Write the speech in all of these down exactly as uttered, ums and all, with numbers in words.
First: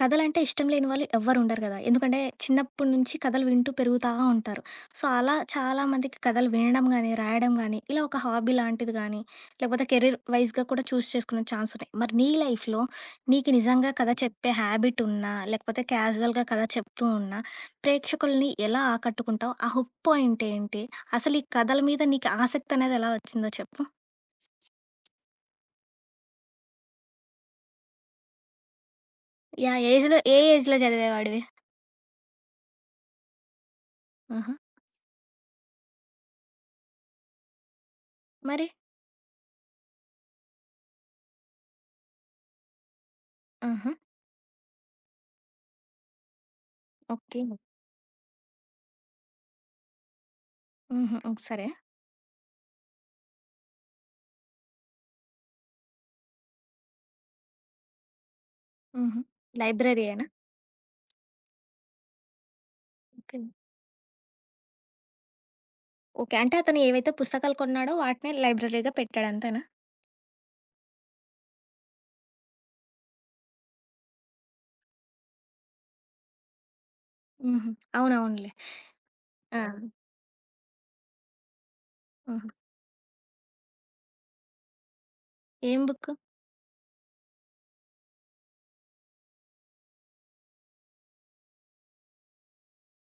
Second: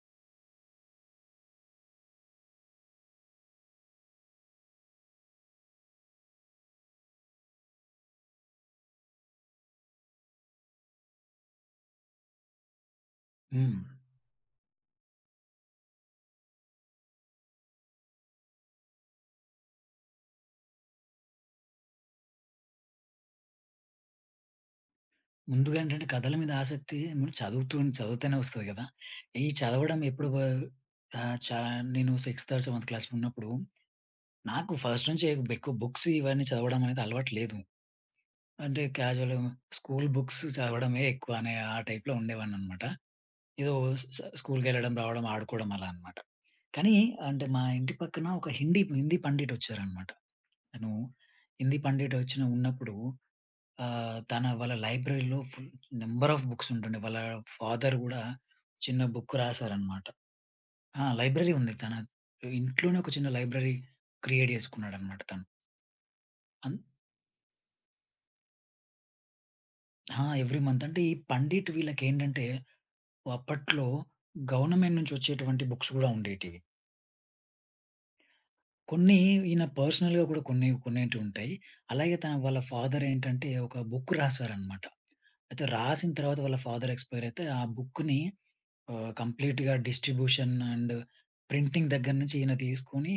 కథలంటే ఇష్టం లేని వాళ్ళు ఎవ్వరు ఉండరు కదా! ఎందుకంటే చిన్నప్పటి నుంచి కథలు వింటూ పెరుగుతా ఉంటారు. సో, అలా చాలామందికి కథలు వినడం గానీ, రాయడం గానీ, ఇలా ఒక హాబీ లాంటిది గానీ, లేకపోతే కెరీర్ వైస్‌గా కూడా చూజ్ చేసుకునే ఛాన్స్ ఉన్నాయి. మరి నీ లైఫ్‌లో నీకు హ్మ్. నిజంగా కథ చెప్పే హ్యాబిట్ ఉన్నా, లేకపోతే క్యాజువల్‌గా కథ చెప్తూ ఉన్నా, ప్రేక్షకుల్ని ఎలా ఆకట్టుకుంటావు? ఆ హుక్ పాయింట్ ఏంటి? అసలు ఈ కథల మీద నీకు ఆసక్తి అనేది ఎలా వచ్చిందో చెప్పు? ముందుగా ఏంటంటే కథల మీద ఆసక్తి మనం చదువుతూ చదువుతూనే వస్తది కదా! ఈ యాహ్! చదవడం ఏజ్‌లో ఎప్పుడు ఏ బ ఏజ్‌లో ఆహ్, చదివేవాడివి? చా నేను 6థ్ ఆర్ 7థ్ క్లాస్‌లో ఉన్నప్పుడు ఆహా! నాకు ఫస్ట్ నుంచి ఎక్కువ బుక్స్ ఇవన్నీ చదవడం అనేది అలవాటు లేదు. మరి అంటే క్యాజువల్ స్కూల్ బుక్స్ చదవడమే ఎక్కువ అనే ఆ టైప్‌లో ఉండేవాడినన్నమాట. ఏదో ఆహా! స్ స్ స్కూల్‌కెళ్ళడం, రావడం, ఆడుకోవడం అలా అన్నమాట. కానీ ఓకే. అంటే మా ఇంటి పక్కన ఒక హిందీ హిందీ పండిట్ వచ్చారన్నమాట. తను హుహు. ఓహ్! సరే. హిందీ పండిట్ వచ్చిన ఉన్నప్పుడు ఆహ్, తన వాళ్ళ లైబ్రరీలో ఫుల్ నంబర్ ఆఫ్ బుక్స్ ఉంటుండే. వాళ్ళ ఫాదర్ గూడా చిన్న హుహు. బుక్ రాశారనమాట. లైబ్రరీయేనా? ఆ! లైబ్రరీ ఉంది. తన ఇంట్లోనే ఒక చిన్న ఓకే. లైబ్రరీ క్రియేట్ జేసుకున్నాడనమాట తను. ఓకే. అంటే అన్ అతను ఏవైతే పుస్తకాలు కొన్నాడో వాటినే లైబ్రరీగా పెట్టాడంతేనా? ఆ! ఎవ్రీ మంత్ అంటే ఈ పండిట్ వీళ్ళకేంటంటే అప్పట్లో గవర్నమెంట్ నుంచి వచ్చేటువంటి బుక్స్ గూడా ఉండేటివి. హుహు. అవునవునులే. కొన్ని ఆ! ఈయన ఆ! పర్సనల్‌గా గూడా కొన్ని కొనేటివుంటాయి. అలాగే తన హుహు. వాళ్ళ ఫాదర్ ఏంటంటే ఒక బుక్ రాశారనమాట. అయితే ఏం రాసిన బుక్కు? తర్వాత వాళ్ళ ఫాదర్ ఎక్స్‌పైర్ అయితే ఆ బుక్‌ని ఆహ్, కంప్లీట్‌గా డిస్ట్రిబ్యూషన్ అండ్ ప్రింటింగ్ దగ్గర నుంచి ఈయన తీసుకొని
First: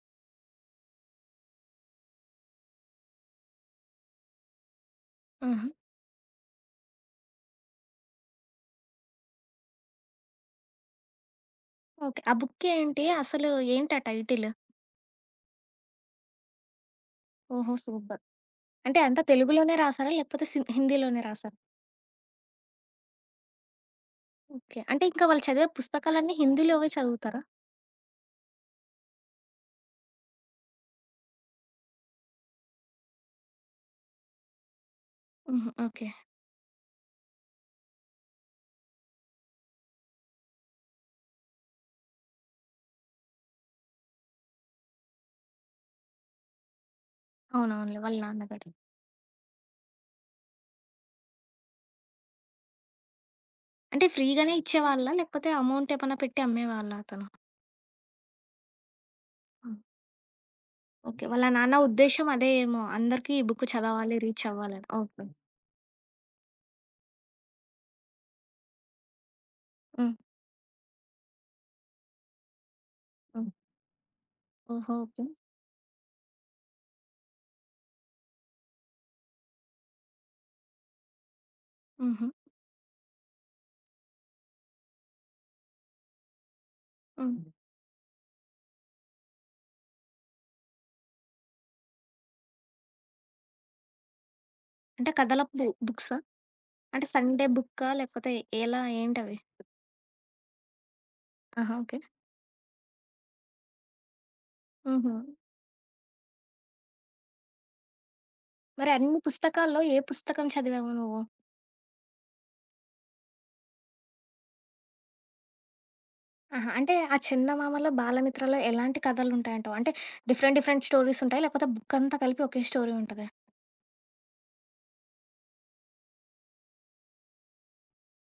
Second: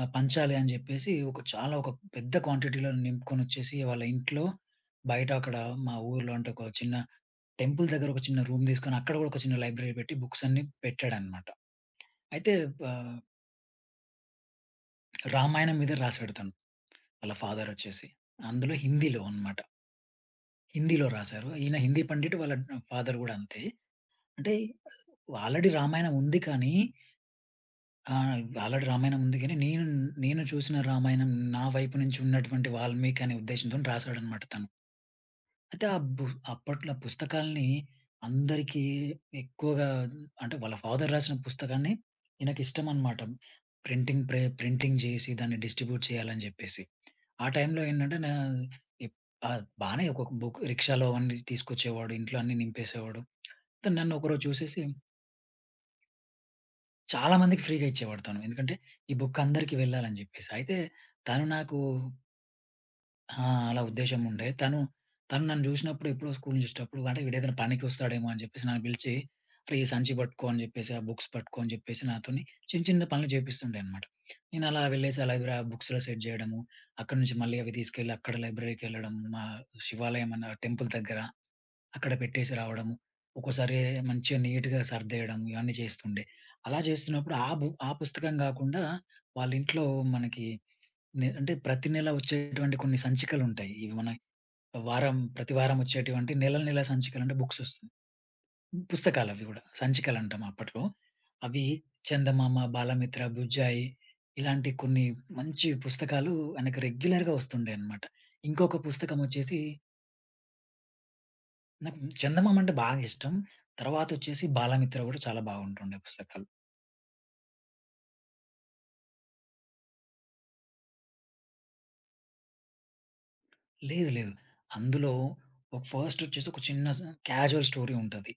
ఆహ్, పంచాలి అని జెప్పేసి ఒక చాలా ఒక పెద్ద క్వాంటిటీలో నింపుకొనొచ్చేసి వాళ్ళ ఇంట్లో, బయట అక్కడ హుహు. మా ఊర్లో అంటే ఒక చిన్న టెంపుల్ దగ్గర ఒక చిన్న రూమ్ తీసుకొని అక్కడ గూడా ఒక చిన్న లైబ్రరీ పెట్టి బుక్స్ అన్నీ పెట్టాడనమాట. ఓకే. ఆ అయితే బుక్కేంటి? ఆహ్, అసలు ఏంటి ఆ టైటిల్? రామాయణం మీద రాసి పెడతాను వాళ్ళ ఓహో! ఫాదరొచ్చేసి. సూపర్. అందులో అంటే హిందీలో అంతా అనమాట. తెలుగులోనే రాసారా? లేకపోతే సిన్ హిందీలో హిందీలోనే రాసారు. రాసారా? ఈయన హిందీ పండిట్ వాళ్ళ ఫాదర్ గూడా అంతే. అంటే ఓకే. అంటే ఇంకా వాళ్ళు చదివే ఆల్రెడీ రామాయణం పుస్తకాలన్నీ ఉంది కానీ హిందీలోవే చదువుతారా? ఆ! ఆల్రెడీ రామాయణం ఉంది గానీ, నేను నేను చూసిన రామాయణం నా వైపు నుంచి ఉన్నటువంటి వాల్మీకి అనే ఉద్దేశ్యంతోని రాసాడనమాట తను. హుహు. అయితే ఆ ఓకే. బు అప్పట్లో పుస్తకాల్ని అందరికీ ఎక్కువగా అంటే వాళ్ళ ఫాదర్ రాసిన పుస్తకాన్ని ఈయనకిష్టమనమాట. ప్రింటింగ్ ప్రే ప్రింటింగ్ జేసి దాన్ని డిస్ట్రిబ్యూట్ చేయాలని జెప్పేసి. ఆ టైంలో అవునవునులే. వాళ్ళ ఏంటంటే నా నాన్నగారు. ఎప్ ఆహ్, బానే ఒకొక్క బుక్ రిక్షాలో అవన్నీ తీసుకొచ్చేవాడు. ఇంట్లో అన్నీ నింపేసేవాడు. తను అంటే నన్ను ఒకరోజు ఫ్రీగానే చూసేసి ఇచ్చేవాళ్ళా? లేకపోతే అమౌంట్ ఏమన్నా పెట్టి అమ్మేవాళ్ళా అతను? చాలా మందికి ఫ్రీగా ఇచ్చేవాడు తను. ఎందుకంటే ఈ బుక్ అందరికి వెళ్ళాలని జెప్పేసి. అయితే ఓకే. తను వాళ్ళ నాన్న నాకు ఉద్దేశ్యం అదే ఏమో! అందరికీ ఆ! ఈ బుక్ అలా చదవాలి, ఉద్దేశ్యం రీచ్ ఉండే. తను, అవ్వాలని. ఓకే. తను నన్ను జూసినప్పుడు ఎప్పుడో స్కూల్ నుంచి ఒచ్చేటప్పుడు అంటే వీడేదైనా పనికొస్తాడేమో అని జెప్పేసి నన్ను పిలిచి "అరేయ్! ఈ సంచి హ్మ్. పట్టుకో" అని జెప్పేసి, ఆ బుక్స్ పట్టుకో అని జెప్పేసి నాతోని చిన్న చిన్న పనులు హ్మ్. జేపిస్తుండే అన్నమాట. నేను అలా ఓహో! వెళ్ళేసి ఓకే. ఆ లైబ్ర బుక్స్‌లో సెట్ జేయడము. అక్కడి నుంచి మళ్ళీ అవి తీసుకెళ్ళి అక్కడ లైబ్రరీకెళ్ళడం. మా శివాలయం అన్న టెంపుల్ దగ్గర అక్కడ హుహు. పెట్టేసి రావడము. ఒక్కోసారి మంచిగా నీట్‌గా సర్దేయడం ఇవన్నీ చేస్తుండే. అలా చేస్తున్నప్పుడు హ్మ్. ఆ బు ఆ పుస్తకం గాకుండా వాళ్ళింట్లో మనకి నె అంటే ప్రతి నెల వచ్చేటువంటి కొన్ని సంచికలుంటాయి. ఇవి మన అంటే వారం కథల ప్రతి బు వారం బుక్సా? వచ్చేటువంటి నెల నెల అంటే సంచికలంటే సండే బుక్స్ వస్తాయి. బుక్కా? లేకపోతే ఎలా? ఏంటవి? పుస్తకాలవి గూడా సంచికలంటాం అప్పట్లో. అవి ఆహా! ఓకే. 'చందమామ', 'బాలమిత్ర', 'బుజ్జాయి' ఇలాంటి కొన్ని హుహు. మంచి పుస్తకాలు ఆయనకు రెగ్యులర్‌గా వస్తుండే అన్నమాట. ఇంకొక మరి పుస్తకం అన్ని వచ్చేసి పుస్తకాల్లో ఏ పుస్తకం చదివావు నువ్వు? నాకు 'చందమామ' అంటే బాగా ఇష్టం. తర్వాతొచ్చేసి 'బాలమిత్ర' గూడా చాలా బాగుంటుండే పుస్తకాలు. ఆహా! అంటే ఆ చందమామలో, బాలమిత్రలో ఎలాంటి కథలుంటాయంటావు? అంటే డిఫరెంట్ డిఫరెంట్ స్టోరీసుంటాయా? లేకపోతే బుక్కంతా కలిపి ఒకే స్టోరీ ఉంటదా? లేదు. లేదు. అందులో ఒక ఫస్ట్ వచ్చేసి ఒక చిన్న స్ క్యాజువల్ స్టోరీ ఉంటది.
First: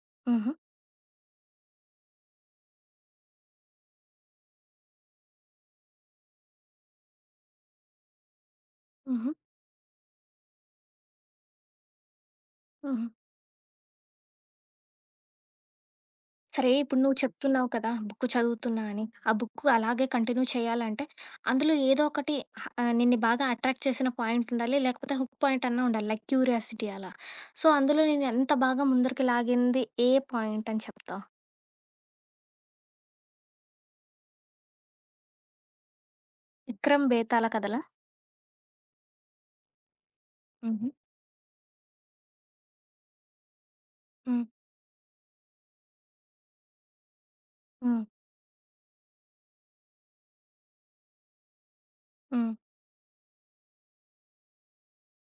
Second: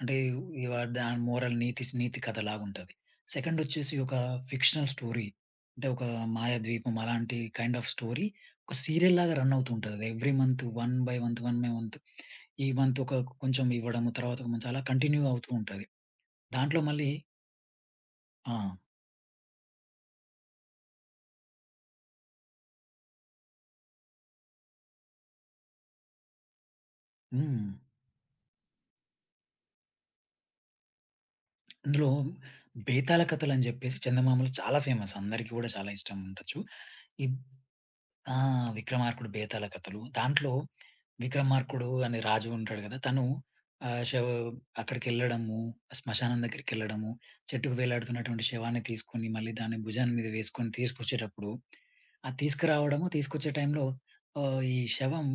అంటే హుహు. ఇవ దాని మోరల్ నీతి నీతి కథలాగుంటది. సెకండ్ వచ్చేసి ఒక ఫిక్షనల్ స్టోరీ. అంటే ఒక మాయాద్వీపం అలాంటి కైండ్ ఆఫ్ స్టోరీ ఒక హుహు. సీరియల్‌లాగా రన్ అవుతుంటది. Every month one by one one by one ఈ మంత్ హుహు. ఒక కొంచెం ఇవ్వడము, తర్వాత కొంచెం అలా కంటిన్యూ అవుతూ ఉంటది. సరే, దాంట్లో ఇప్పుడు మళ్ళీ నువ్వు చెప్తున్నావు కదా, బుక్ ఆ! చదువుతున్నా అని. ఆ బుక్ అలాగే కంటిన్యూ చేయాలంటే అందులో ఏదో ఒకటి ఆహ్, నిన్ను బాగా అట్రాక్ట్ చేసిన పాయింట్ ఉండాలి. లేకపోతే హుక్ పాయింట్ అన్నా ఉండాలి. లైక్ క్యూరియాసిటీ అలా. సో, హ్మ్. అందులో నిన్ను ఎంత బాగా ముందరికి లాగింది ఏ పాయింట్ అని చెప్తావు? అందులో 'బేతాళ కథలు' అని జెప్పేసి చందమామలు చాలా ఫేమస్. అందరికీ గూడా చాలా ఇష్టం ఉండొచ్చు. 'విక్రమ్ ఈ బేతాళ' కథలా? ఆ! 'విక్రమార్కుడు బేతాళ కథలు' దాంట్లో హుహు. 'విక్రమార్కుడు' అనే రాజు ఉంటాడు గదా! తను ఆహ్, శవ హ్మ్. అక్కడికెళ్ళడము, శ్మశానం దగ్గరికెళ్ళడము, చెట్టుకు హ్మ్. వేలాడుతున్నటువంటి శవాన్ని తీసుకొని మళ్ళీ దాన్ని భుజాన్ని మీద వేసుకొని తీసుకొచ్చేటప్పుడు, ఆ హ్మ్. తీసుకురావడము, తీసుకొచ్చే టైంలో ఆహ్, ఈ శవం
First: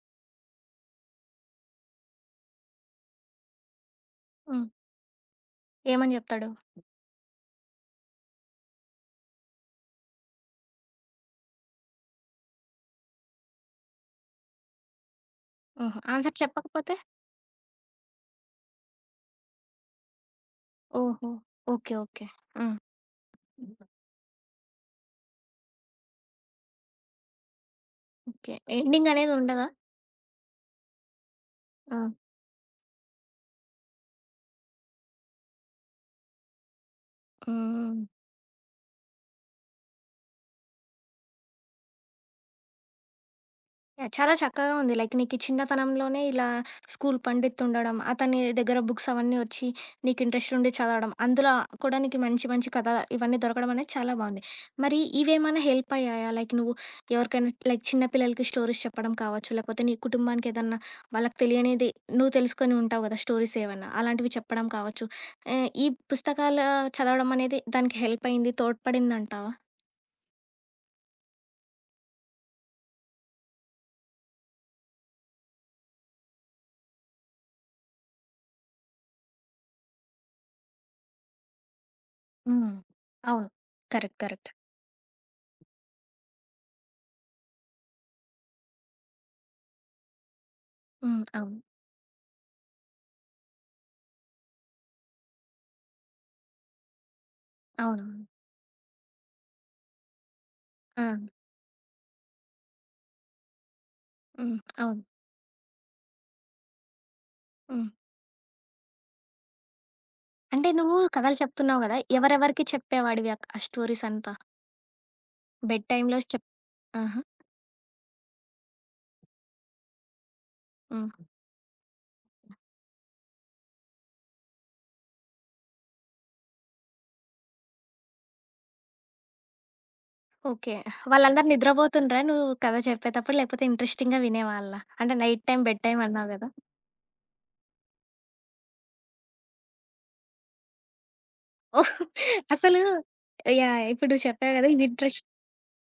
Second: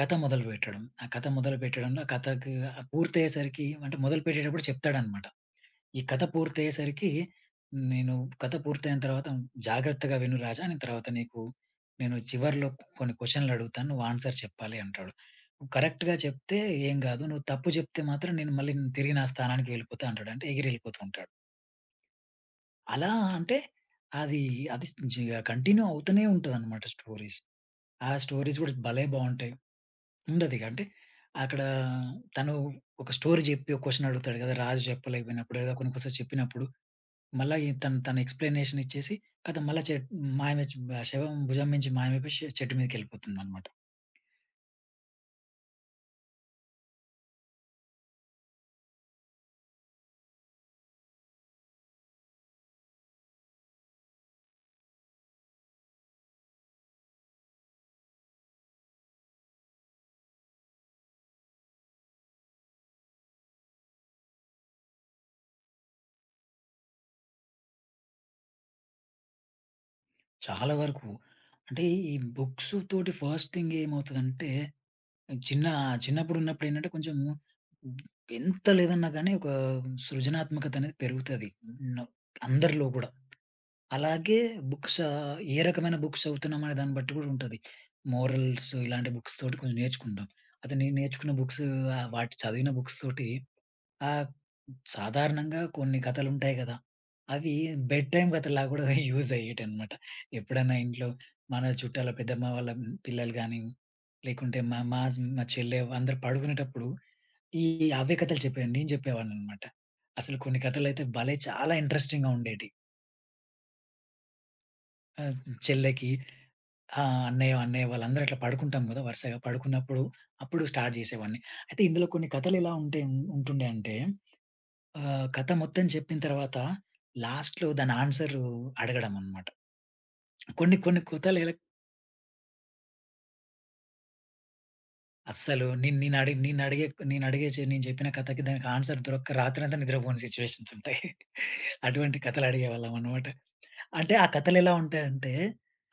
కథ మొదలుపెట్టడం. ఆ కథ మొదలుపెట్టడంలో ఆ కథకి పూర్తయ్యేసరికి అంటే హ్మ్. మొదలుపెట్టేటప్పుడు చెప్తాడన్నమాట. ఈ ఏమని కథ చెప్తాడు? పూర్తయ్యేసరికి నేను కథ పూర్తయిన తర్వాత జాగ్రత్తగా విను రాజా నేను తర్వాత నీకు నేను చివర్లో కొన్ని క్వశ్చన్లు అడుగుతాను, నువ్వు ఆన్సర్ చెప్పాలి అంటాడు. నువ్వు హుహు. కరెక్ట్‌గా ఆన్సర్ చెప్తే చెప్పకపోతే? ఏం గాదు. నువ్వు తప్పు చెప్తే మాత్రం నేను మళ్ళీ నేను తిరిగి నా స్థానానికి వెళ్ళిపోతా అంటాడు. అంటే ఎగిరెళ్ళిపోతూ ఓహో! ఉంటాడు. ఓకే. ఓకే. హ్మ్. అలా అంటే అది అది జ కంటిన్యూ అవుతూనే ఉంటదనమాట స్టోరీస్. ఆ ఓకే. స్టోరీస్ గూడా భలే ఎండింగ్ అనేది బావుంటాయి. ఉండదా? ఉండదిక అంటే అక్కడ ఆ! తను ఒక స్టోరీ జెప్పి ఒక క్వశ్చన్ అడుగుతాడు గదా! రాజు చెప్పలేకపోయినప్పుడు ఏదో కొన్ని కొస చెప్పినప్పుడు మళ్ళా ఈ హ్మ్. తను తన ఎక్స్‌ప్లనేషన్ ఇచ్చేసి కథం మళ్ళా చెట్ మాయమచ్చి శవం భుజం మీంచి మాయమైపోయి షె చెట్టు మీదకెళ్ళిపోతుందనమాట. యాహ్! చాలా చక్కగా ఉంది. లైక్ నీకు చిన్నతనంలోనే ఇలా స్కూల్ పండిత్తుండడం, అతని దగ్గర బుక్స్ అవన్నీ వచ్చి నీకు ఇంట్రెస్ట్ ఉండి చదవడం, అందులో కూడా నీకు మంచి మంచి కథ ఇవన్నీ దొరకడం అనేది చాలా బావుంది. మరి ఇవేమైనా హెల్ప్ అయ్యాయా? లైక్ నువ్వు ఎవరికైనా లైక్ చిన్న పిల్లలకి స్టోరీస్ చెప్పడం కావచ్చు, లేకపోతే నీ కుటుంబానికి ఏదన్నా వాళ్ళకి తెలియనిది నువ్వు తెలుసుకొని ఉంటావు గదా! స్టోరీస్ ఏవన్నా అలాంటివి చెప్పడం కావచ్చు. ఆహ్, ఈ పుస్తకాలు చదవడం అనేది దానికి హెల్ప్ అయింది, తోడ్పడిందంటావా? చాలా వరకు. అంటే ఈ బుక్స్ తోటి ఫస్ట్ థింగ్ ఏమవుతదంటే చిన్న చిన్నప్పుడున్నప్పుడేంటంటే కొంచెం ఎంత లేదన్నా గానీ ఒక సృజనాత్మకత అనేది పెరుగుతది. న హ్మ్. అందరిలో కూడా. అవును. కరెక్ట్. అలాగే కరెక్ట్. బుక్స్ ఆహ్, ఏ రకమైన బుక్స్ చదువుతున్నాం అనే దాన్ని బట్టి కూడా ఉంటది. మోరల్స్ ఇలాంటి బుక్స్ తోటి కొంచెం నేర్చుకుంటాం. అయితే నేను హ్మ్. నేర్చుకున్న అవును. బుక్స్ ఆహ్, వాటి చదివిన బుక్స్ తోటి ఆహ్, సాధారణంగా కొన్ని కథలుంటాయి గదా! అవి బెడ్ అవును. టైమ్ కథలాగా గూడా యూజ్ అయ్యేటియనమాట. ఎప్పుడైనా ఆ! ఇంట్లో మన చుట్టాల పెద్దమ్మ వాళ్ళ పిల్లలు గాని, హ్మ్. లేకుంటే మా మా అవును. మా చెల్లె అందరూ పడుకునేటప్పుడు ఈ హ్మ్. అవే కథలు చెప్పేది. నేను చెప్పేవాడిననమాట. అసలు కొన్ని అంటే నువ్వు కథలైతే భలే! కథలు చాలా చెప్తున్నావు గదా! ఇంట్రెస్టింగ్‌గా ఎవరెవరికి ఉండేటియి. చెప్పేవాడివి అక్ ఆ స్టోరీస్ అంతా? ఆ! బెడ్ చెల్లెకి టైమ్‌లో చెప్ ఆహా! ఆహ్, అన్నయ్య, అన్నయ్య వాళ్ళందరూ అట్లా పడుకుంటాం గదా! వరుసగా పడుకున్నప్పుడు, అప్పుడు స్టార్ట్ హ్మ్. జేసేవాడిని. అయితే ఇందులో కొన్ని కథలెలా ఉంటే ఉంటుండే అంటే ఆహ్, కథ మొత్తం చెప్పిన తర్వాత లాస్ట్‌లో దాని ఆన్సర్ అడగడం అన్నమాట. ఓకే. కొన్ని కొన్ని వాళ్ళందరూ కథలెలా నిద్రపోతుండ్రా నువ్వు కథ చెప్పేతప్పుడు? లేకపోతే ఇంట్రెస్టింగ్‌గా వినేవాళ్ళా? అంటే నైట్ టైమ్ అస్సలు బెడ్ నేను టైమ్ నేను అన్నావు అడిగి గదా! నేను అడిగే నేను అడిగే చే- నేను చెప్పిన కథకి దానికి ఆన్సర్ దొరక్క రాత్రంతా నిద్రపోని సిట్యుయేషన్స్ ఉంటాయి. ఓహ్! అటువంటి కథలు అసలు అడిగేవాళ్ళం అన్నమాట. యాహ్! ఇప్పుడు అంటే నువ్వు ఆ చెప్పావు గదా! కథలెలా ఇది ఇంట్రెస్ట్ ఉంటాయంటే,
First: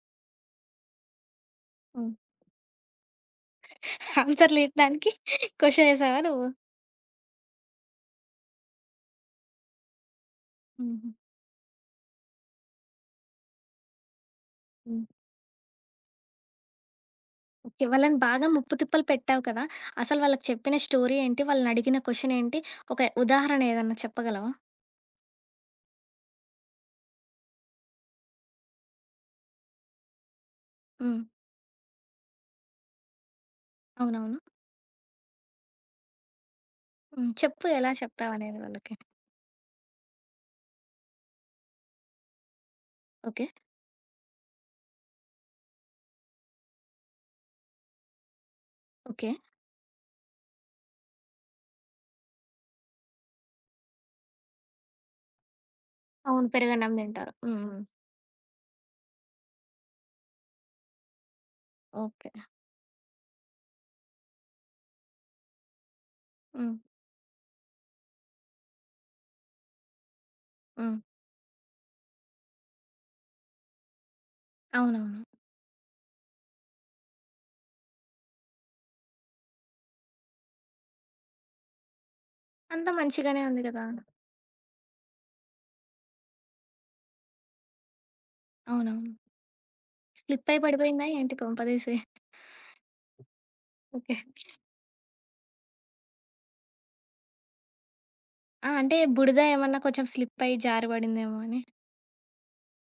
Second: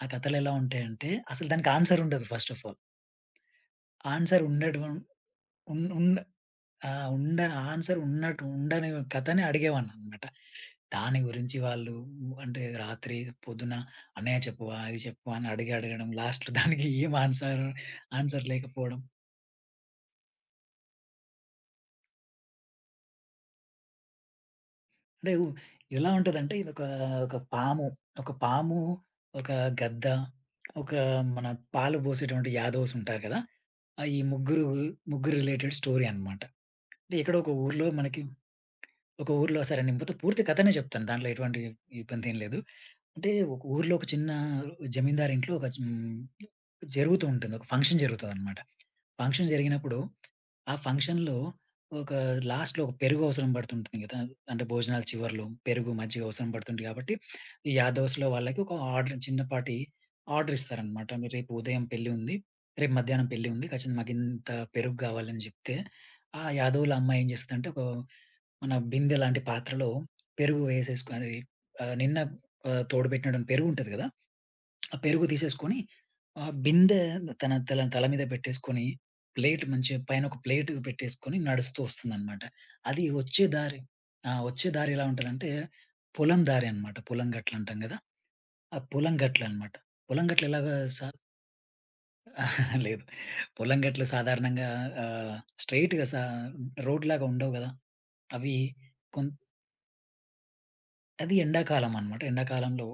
ఆ కథలెలా ఉంటాయంటే అసలు దానికి ఆన్సర్ హ్మ్. ఉండదు ఫస్ట్ ఆఫ్ ఆల్. ఆన్సర్ ఆన్సర్‌లు ఉండడం ఇయడానికి ఉన్ క్వెషన్ ఉండ ఏసావా నువ్వు? ఆ! ఉండని ఆన్సర్ ఉన్నట్టు ఉండని కథనే అడిగేవాడిననమాట. హుహు. దాని గురించి వాళ్ళు అంటే రాత్రి, పొద్దున "అన్నయ్య చెప్పవా? ఇది హ్మ్. చెప్పవా?" అని అడిగి అడగడం లాస్ట్‌లో దానికి ఏం ఆన్సర్, ఓకే. వాళ్ళని ఆన్సర్ బాగా ముప్పు లేకపోవడం. తిప్పలు పెట్టావు కదా! అసలు వాళ్ళకి చెప్పిన స్టోరీ ఏంటి? వాళ్ళని అడిగిన క్వెషన్ ఏంటి? ఒక ఉదాహరణ ఏదన్నా చెప్పగలవా? అంటే ఉ ఎలా ఉంటదంటే ఇదొక ఒక ఒక పాము, ఒక పాము, ఒక గద్ద, ఒక హ్మ్. మన పాలు పోసేటువంటి యాదవ్స్ ఉంటారు కదా! ఆ! ఈ అవునవును. ముగ్గురు, ముగ్గురు రిలేటెడ్ స్టోరీ అనమాట. అంటే హ్మ్. ఎక్కడో ఒక చెప్పు ఊర్లో ఎలా మనకి చెప్తావనేది వాళ్ళకి. ఒక ఊర్లో సరే నేను మొత్తం పూర్తి కథనే చెప్తాను. దాంట్లో ఎటువంటి ఇబ్బందేం లేదు. అంటే ఓకే. ఒక ఊర్లో ఒక చిన్న జమీందారు ఇంట్లో ఒక హ్మ్, జరుగుతూ ఉంటుంది. ఒక ఫంక్షన్ జరుగుతదనమాట. ఓకే. ఫంక్షన్ జరిగినప్పుడు ఆ ఫంక్షన్‌లో ఒక లాస్ట్‌లో ఒక పెరుగు అవసరం పడుతుంటుంది కదా! అంటే భోజనాల చివర్లో పెరుగు, మజ్జిగ అవును. అవసరం పడుతుంది పెరుగన్నం కాబట్టి తింటారు. హ్మ్. ఈ హ్మ్. యాదవస్‌లో వాళ్ళకి ఒక ఆర్డర్ చిన్నపాటి ఆర్డర్ ఇస్తారనమాట. "మీరు రేపు ఉదయం పెళ్లి ఓకే. ఉంది. రేపు మధ్యాహ్నం పెళ్లి ఉంది. ఖచ్చితంగా మాకింత పెరుగు కావాలని" చెప్తే ఆ హ్మ్. యాదవుల అమ్మాయి ఏం చేస్తదంటే ఒక మన బిందె లాంటి పాత్రలో పెరుగు హ్మ్. వేసేసుకొని ఆహ్, నిన్న ఆహ్, తోడుబెట్టినటువంటి పెరుగుంటది గదా! ఆ అవునవును. పెరుగు తీసేసుకొని ఆ బిందె తన తల తల మీద పెట్టేసుకొని ప్లేట్ మంచిగా పైన ఒక ప్లేట్ పెట్టేసుకొని నడుస్తూ వస్తుందనమాట. అంతా అది మంచిగానే వచ్చే ఉంది దారి కదా! ఆ! వచ్చే దారి ఎలా ఉంటదంటే పొలం దారి అనమాట. పొలం గట్లంటాం గదా! ఆ అవునవును. పొలం గట్లనమాట. పొలం గట్లు స్లిప్ అయి ఎలాగా పడిపోయిందా సా ఏంటి కొంపదీసి? లేదు. పొలం గట్లు ఓకే. సాధారణంగా ఆహ్, స్ట్రెయిట్‌గా సా రోడ్‌లాగా ఉండవు గదా! అవి ఆ! అంటే కొం బుడిద ఏమన్నా కొంచెం స్లిప్ అయ్యి జారి అది పడిందేమో అని. ఎండాకాలం అనమాట. ఎండాకాలంలో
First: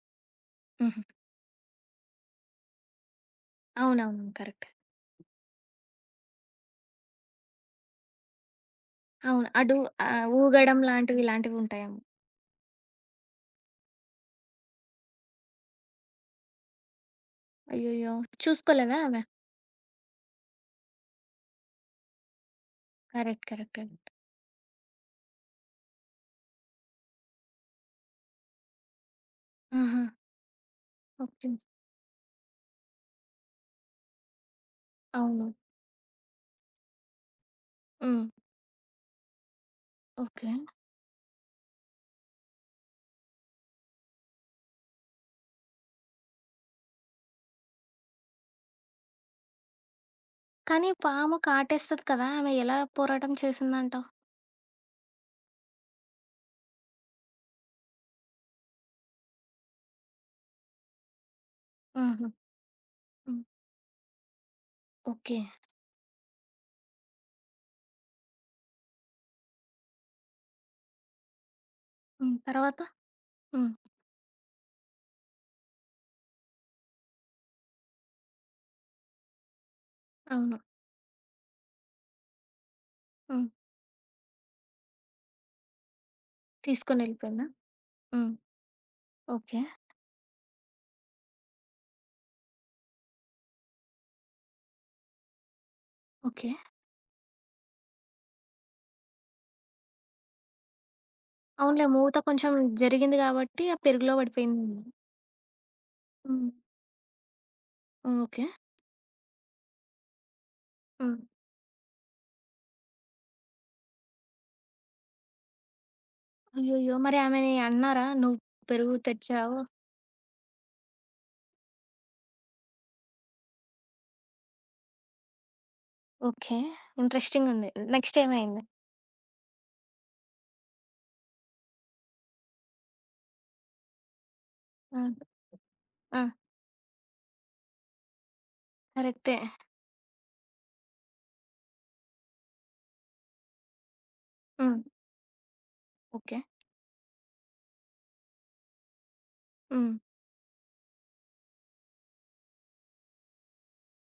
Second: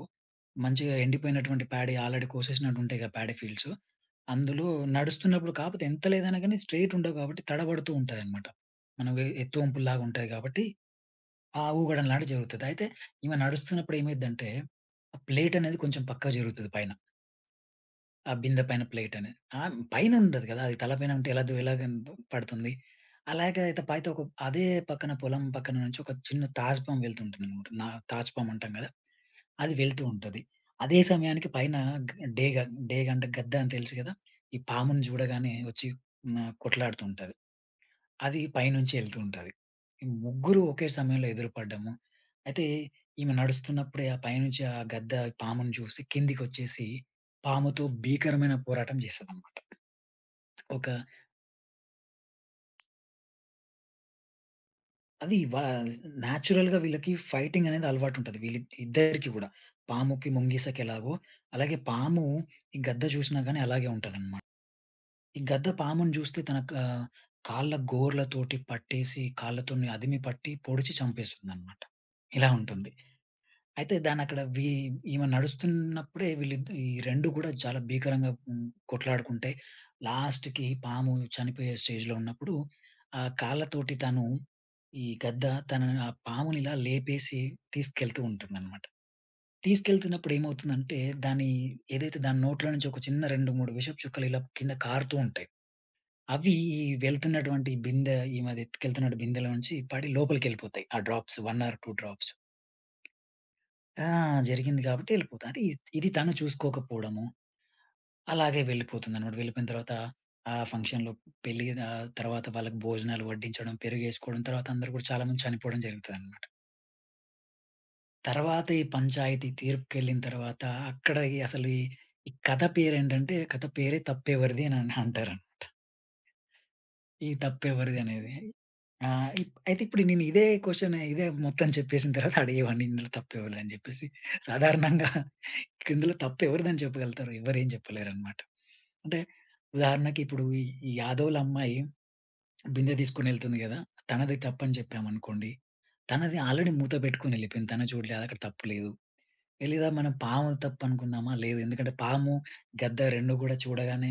మంచిగా హుహు. ఎండిపోయినటువంటి ప్యాడీ ఆల్రెడీ కోసేసినట్టు ఉంటాయి కదా! Paddy fields. అవునవును. అందులో కరెక్ట్. నడుస్తున్నప్పుడు కాకపోతే ఎంత లేదన్నా గాని స్ట్రెయిట్ ఉండవు కాబట్టి తడబడుతూ ఉంటాయన్నమాట. మనం ఎ అవును. ఎత్తు అడు ఒంపుల్లాగా ఉంటాయి ఆహ్, కాబట్టి ఊగడం లాంటివి ఇలాంటివి ఆ ఉంటాయేమో. ఊగడం లాంటిది జరుగుతది. అయితే ఈమె నడుస్తున్నప్పుడు ఏమైద్దంటే ఆ ప్లేట్ అనేది కొంచెం పక్కకు జరుగుతది పైన. అయ్యయ్యో! ఆ బిందె పైన చూసుకోలేదా ప్లేట్ ఆమె? అనేది. ఆహ్, పైన ఉండదు కదా! అది తల పైన ఉంటే ఎలా దు ఎలాగ పడుతుంది. కరెక్ట్. అలాగే కరెక్ట్. అయితే పైతో కరెక్ట్. ఒక అదే పక్కన పొలం పక్కన నుంచి ఒక చిన్న తాజ్‌పామ్ వెళ్తుంటుందన్నమాట. నా తాజ్‌పామ్ అంటాం కదా! అది ఆహా! వెళ్తూ ఉంటది. అదే సమయానికి ఓకే. పైన గ డేగ డేగంటే గద్ద అని తెలుసు కదా! ఈ పాముని అవును. చూడగానే వచ్చి నా కొట్లాడుతూ ఉంటది. హ్మ్. అది పైనుంచి ఎళ్తూ ఉంటది. ఈ ఓకే. ముగ్గురు ఒకే సమయంలో ఎదురుపడ్డాము. అయితే ఈమె నడుస్తున్నప్పుడే ఆ పైనుంచి ఆ గద్ద పాముని చూసి కిందికొచ్చేసి పాముతో భీకరమైన పోరాటం చేస్తదనమాట. కానీ ఒక పాము కాటేస్తది కదా! ఆమె ఎలా పోరాటం చేసిందంటావు? అది వా నేచురల్‌గా వీళ్ళకి ఫైటింగ్ అనేది అలవాటుంటది. వీళ్ళి ఇద్దరికీ గూడా. పాముకి, ముంగిసకి ఎలాగో అలాగే పాము హుహు. ఈ గద్ద చూసినా హ్మ్. గాని అలాగే ఉంటదనమాట. ఓకే. ఈ గద్ద పాముని జూస్తే తన క కాళ్ళ గోర్లతోటి పట్టేసి, కాళ్ళతోని అదిమి పట్టి పొడిచి చంపేస్తుందన్నమాట. హ్మ్. ఇలా తర్వాత? ఉంటుంది. హ్మ్. అయితే దాన్నక్కడ వీ ఈమె నడుస్తున్నప్పుడే వీళ్ళిద్ ఈ రెండు గూడా చాలా భీకరంగా హ్మ్, కొట్లాడుకుంటాయి. అవును. లాస్ట్‌కి పాము చనిపోయే స్టేజ్‌లో ఉన్నప్పుడు, ఆ హ్మ్. కాళ్ళతోటి తను ఈ గద్ద తన ఆ పామునిలా లేపేసి తీసుకొనెళ్ళిపోయిందా? తీసుకెళ్తూ హ్మ్. ఉంటుందన్నమాట. ఓకే. తీసుకెళ్తున్నప్పుడు ఏమవుతుందంటే, దాని ఏదైతే దాని నోట్లో నుంచి ఒక చిన్న రెండు, మూడు విషపు చుక్కలు ఇలా కింద కారుతూ ఉంటాయి. ఓకే. అవి ఈ వెళ్తున్నటువంటి బిందె ఈ మధ్య ఎత్తుకెళ్తున్నటు బిందెలో నుంచి పడి లోపలికెళ్ళిపోతాయి. ఆ డ్రాప్స్ వన్ ఆర్ అవునులే టూ మూత డ్రాప్స్. కొంచెం జరిగింది కాబట్టి ఆ ఆ! పెరుగులో జరిగింది పడిపోయిందేమో. కాబట్టి ఎళ్ళిపోతాయి. అది ఇది తను హ్మ్. చూసుకోకపోవడము, ఓకే. అలాగే వెళ్ళిపోతుందనమాట. వెళ్ళిపోయిన తర్వాత ఆ ఫంక్షన్‌లో హ్మ్. పెళ్లి ఆహ్, తర్వాత వాళ్ళకి భోజనాలు వడ్డించడం, పెరుగేసుకోవడం, తర్వాత అందరూ కూడా చాలా మంది చనిపోవడం జరుగుతదనమాట. అయ్యయ్యో! మరి ఆమెని అన్నారా? నువ్వు తర్వాత ఈ పెరుగు పంచాయతీ తెచ్చావు. తీర్పుకెళ్ళిన తర్వాత అక్కడ ఈ అసలు ఈ ఈ కథ పేరేంటంటే కథ పేరే తప్పెవరిది అని అంటారనమాట. ఓకే. ఈ ఇంట్రెస్టింగ్ ఉంది. తప్పెవరిది నెక్స్ట్ అనేది. ఏమైంది? ఆ! ఇప్ అయితే ఇప్పుడు నేను ఇదే క్వెషన్ ఇదే మొత్తం చెప్పేసిన తర్వాత అడిగేవాడిని ఇందులో తప్పెవరిదని జెప్పేసి. ఆ! సాధారణంగా ఇక్కడ ఇందులో ఆ! తప్పెవరిదని చెప్పగలుగుతారు. ఎవ్వరేం చెప్పలేరనమాట. అంటే కరెక్టే. ఉదాహరణకి ఇప్పుడు ఈ ఈ యాదవ్‌ల అమ్మాయి బిందె తీసుకొనెళ్తుంది గదా! తనది తప్పని హ్మ్. చెప్పామనుకోండి. తనది ఓకే. ఆల్రెడీ మూత పెట్టుకొని ఎళ్ళిపోయింది. తను చూడలేదు. అక్కడ తప్పు లేదు. లేదా హ్మ్. మనం పాము తప్పనుకుందామా? లేదు. ఎందుకంటే పాము, గద్ద రెండు గూడా చూడగానే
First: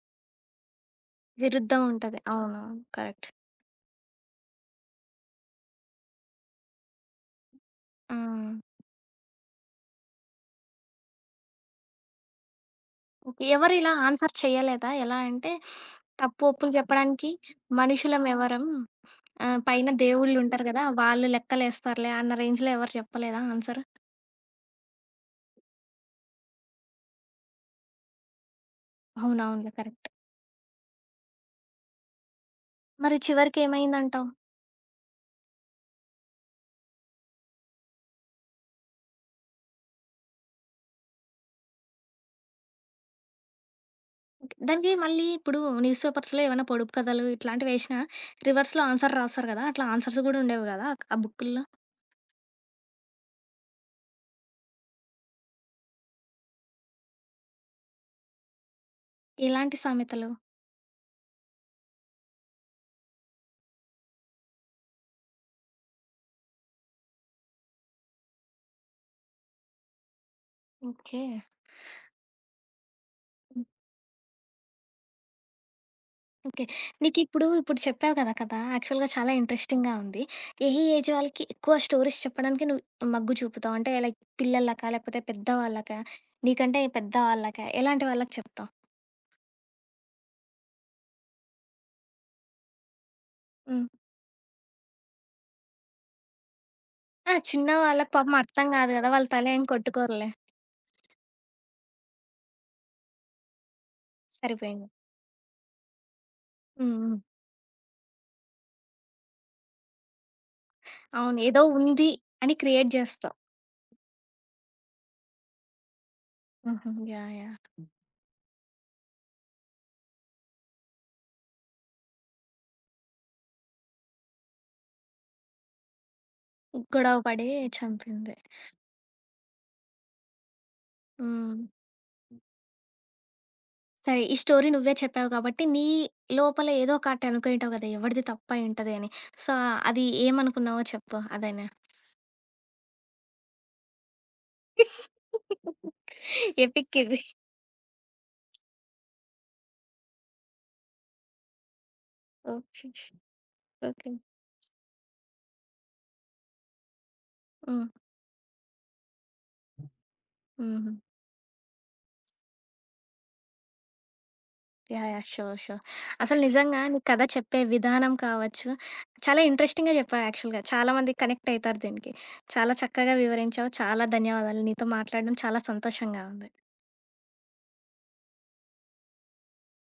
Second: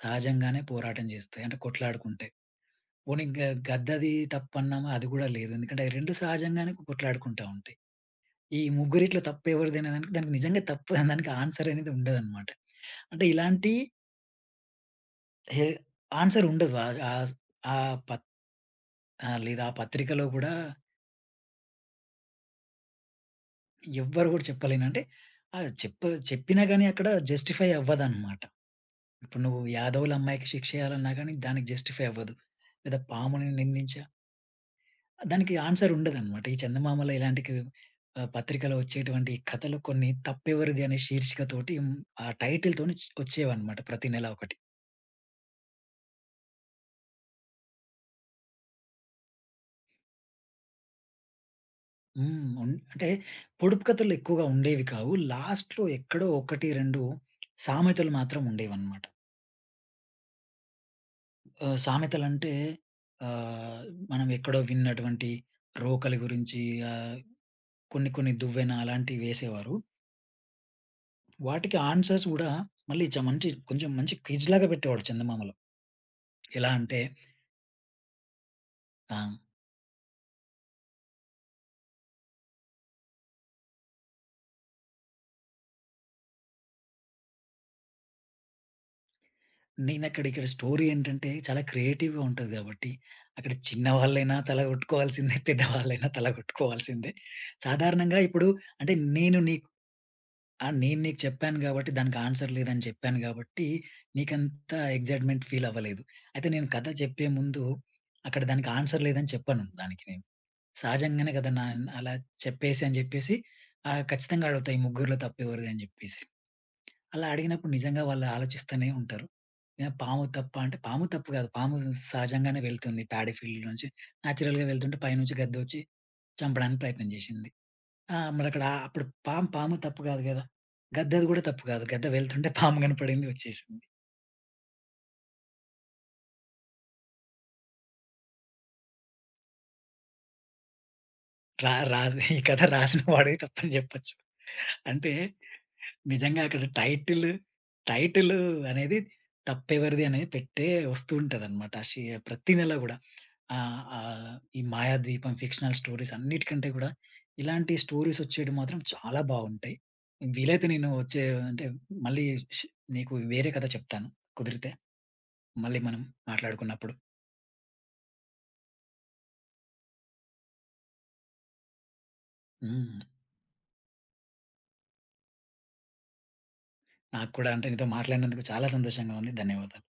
సహజంగానే పోరాటం జేస్తాయి. అంటే విరుద్ధం ఉంటది. కొట్లాడుకుంటాయి. అవునవును. పోనీ కరెక్ట్. గ గద్దది తప్పన్నామా? అది గూడా లేదు. ఎందుకంటే, అయి రెండు సహజంగానే కొట్లాడుకుంటా ఉంటాయి. ఆ! ఈ ముగ్గురిట్లో తప్పెవరిదనే దానికి, దానికి నిజంగా తప్పు అనే దానికి ఆన్సర్ అనేది ఉండదనమాట. అంటే ఓకే. ఇలాంటి ఎవరు ఇలా ఆన్సర్ చేయలేదా? ఎలా అంటే, హె తప్పు, ఆన్సర్ ఒప్పులు ఉండదు. ఆహ్, చెప్పడానికి ఆహ్, ఆ పత్ మనుషులం ఎవరం. ఆహ్, ఆహ్, లేదా ఆ పైన పత్రికలో గూడా దేవుళ్ళుంటారు గదా! వాళ్ళు లెక్కలేస్తారులే అన్న రేంజ్‌లో ఎవరు చెప్పలేదా ఆన్సరు? ఎవ్వరు గూడా చెప్పలేను. అంటే ఆహ్, చెప్ప చెప్పినా గానీ అక్కడ జస్టిఫై అవ్వదనమాట. ఇప్పుడు నువ్వు అవునవునులే. కరెక్ట్. యాదవుల అమ్మాయికి శిక్షేయాలన్నా గానీ దానికి జస్టిఫై అవ్వదు. లేదా మరి పాముని చివరికి నిందించా ఏమైందంటావు? దానికి ఆన్సర్ ఉండదనమాట. ఈ చందమామలో ఇలాంటికి ఆహ్, పత్రికలో వచ్చేటువంటి కథలు కొన్ని 'తప్పెవరిది' అనే శీర్షికతోటి హ్మ్, ఆ టైటిల్‌తోని చ్ వచ్చేవన్నమాట ప్రతి నెల ఒకటి. దానికి మళ్ళీ ఇప్పుడు న్యూస్ పేపర్స్‌లో ఏమైనా పొడుపు కథలు ఇట్లాంటివి వేసినా రివర్స్‌లో ఆన్సర్ రాస్తారు గదా! అట్లా ఆన్సర్స్ గూడా ఉండేవి గదా! ఆ బుక్కుల్లో. హ్మ్. ఉన్ అంటే పొడుపు కథలు ఎక్కువగా ఉండేవి కావు. లాస్ట్‌లో ఎక్కడో ఒకటి, రెండు సామెతలు మాత్రం ఉండేవన్నమాట. ఎలాంటి సామెతలు? ఆహ్, సామెతలంటే ఆహ్, మనం ఎక్కడో విన్నటువంటి రోకలి గురించి ఆహ్, కొన్ని కొన్ని దువ్వెన అలాంటివి వేసేవారు. ఓకే. వాటికి ఆన్సర్స్ గూడా మళ్ళీ చ మంచి కొంచెం మంచి క్విజ్‌లాగా పెట్టేవాడు చందమామలో. ఓకే. ఎలా అంటే నీకిప్పుడు, ఇప్పుడు ఇప్పుడు చెప్పావు కదా! కదా! యాక్చువల్‌గా ఆ! చాలా ఇంట్రెస్టింగ్‌గా ఉంది. ఏ ఏజ్ వాళ్ళకి ఎక్కువ స్టోరీస్ చెప్పడానికి నువ్వు మగ్గు చూపుతావు? అంటే లైక్ పిల్లలకా? లేకపోతే పెద్దవాళ్ళకా? నీకంటే పెద్ద వాళ్ళకా? ఎలాంటి వాళ్ళకి చెప్తావు? నేనక్కడ ఇక్కడ స్టోరీ ఏంటంటే చాలా క్రియేటివ్‌గా ఉంటది గాబట్టి, అక్కడ హ్మ్. చిన్నవాళ్ళైనా తల గొట్టుకోవాల్సిందే. పెద్దవాళ్ళైనా తల గొట్టుకోవాల్సిందే. ఆ! చిన్న వాళ్ళకి సాధారణంగా పాపం ఇప్పుడు అర్థం కాదు అంటే కదా! వాళ్ళ నేను తలేం నీకు కొట్టుకోరులే. ఆహ్, నేను నీకు చెప్పాను గాబట్టి దానికి ఆన్సర్ లేదని చెప్పాను గాబట్టి, నీకంత సరిపోయింది. ఎక్సైట్‌మెంట్ ఫీల్ అవ్వలేదు. అయితే నేను కథ హ్మ్. హ్మ్. చెప్పే ముందు అక్కడ దానికి ఆన్సర్ లేదని చెప్పను దానికి నేను. సహజంగానే అవును. కదా! ఏదో నా ఉంది అలా అని చెప్పేసి క్రియేట్ అని చేస్తావు. జెప్పేసి ఆహ్, ఖచ్చితంగా అడుగుతా ఈ ముగ్గురిలో తప్పెవరిది అని జెప్పేసి. హుహు. అలా యాహ్! యాహ్! అడిగినప్పుడు నిజంగా వాళ్ళు ఆలోచిస్తూనే ఉంటారు. యాహ్! పాము తప్ప అంటే పాము తప్పు కాదు. పాము సహజంగానే వెళ్తుంది ప్యాడీ ఫీల్డ్ నుంచి. నేచురల్‌గా వెళ్తుంటే పైనుంచి గద్దొచ్చి చంపడానికి ప్రయత్నం గొడవ పడి చేసింది. ఆ! చంపింది. మరక్కడ అప్పుడు పాము, పాము తప్పు కాదు కదా! గద్దది కూడా హ్మ్. తప్పు కాదు. గద్ద వెళ్తుంటే పాము కనపడింది వచ్చేసింది. సరే. ఈ స్టోరీ నువ్వే చెప్పావు కాబట్టి, నీ లోపల ఏదో ఒకటి అనుకుంటావు కదా! ఎవరిది తప్పై ఉంటది అని. సో, అది ఏమనుకున్నావో చెప్పు అదైనా? రా రాసి ఈ కథ రాసిన వాడే తప్పని జెప్పొచ్చు. అంటే నిజంగా అక్కడ ఎపిక్ ఇది. టైటిల్, టైటిల్ అనేది తప్పెవరిది అనేది పెట్టే వస్తూ ఉంటదనమాట. షి ప్రతి నెల ఓకే. గూడా. ఆహ్, ఓకే. ఆహ్, ఈ మాయాద్వీపం ఫిక్షనల్ స్టోరీస్ అన్నిటికంటే గూడా ఇలాంటి హ్మ్. స్టోరీస్ వచ్చేటివి మాత్రం చాలా బావుంటాయి. వీలైతే నేను హుహు. వచ్చే అంటే మళ్ళీ షి నీకు వేరే కథ చెప్తాను కుదిరితే. యాహ్! యాహ్! షూర్. షూర్. మళ్ళీ మనం అసలు నిజంగా మాట్లాడుకున్నప్పుడు. నీ కథ చెప్పే విధానం కావచ్చు, చాలా ఇంట్రెస్టింగ్‌గా చెప్పావు యాక్చువల్‌గా. చాలామంది కనెక్ట్ అయితారు దీనికి. చాలా హ్మ్. చక్కగా వివరించావు. చాలా ధన్యవాదాలు. నీతో మాట్లాడడం చాలా సంతోషంగా ఉంది. నాకు కూడా అంటే నీతో మాట్లాడినందుకు చాలా సంతోషంగా ఉంది. ధన్యవాదాలు.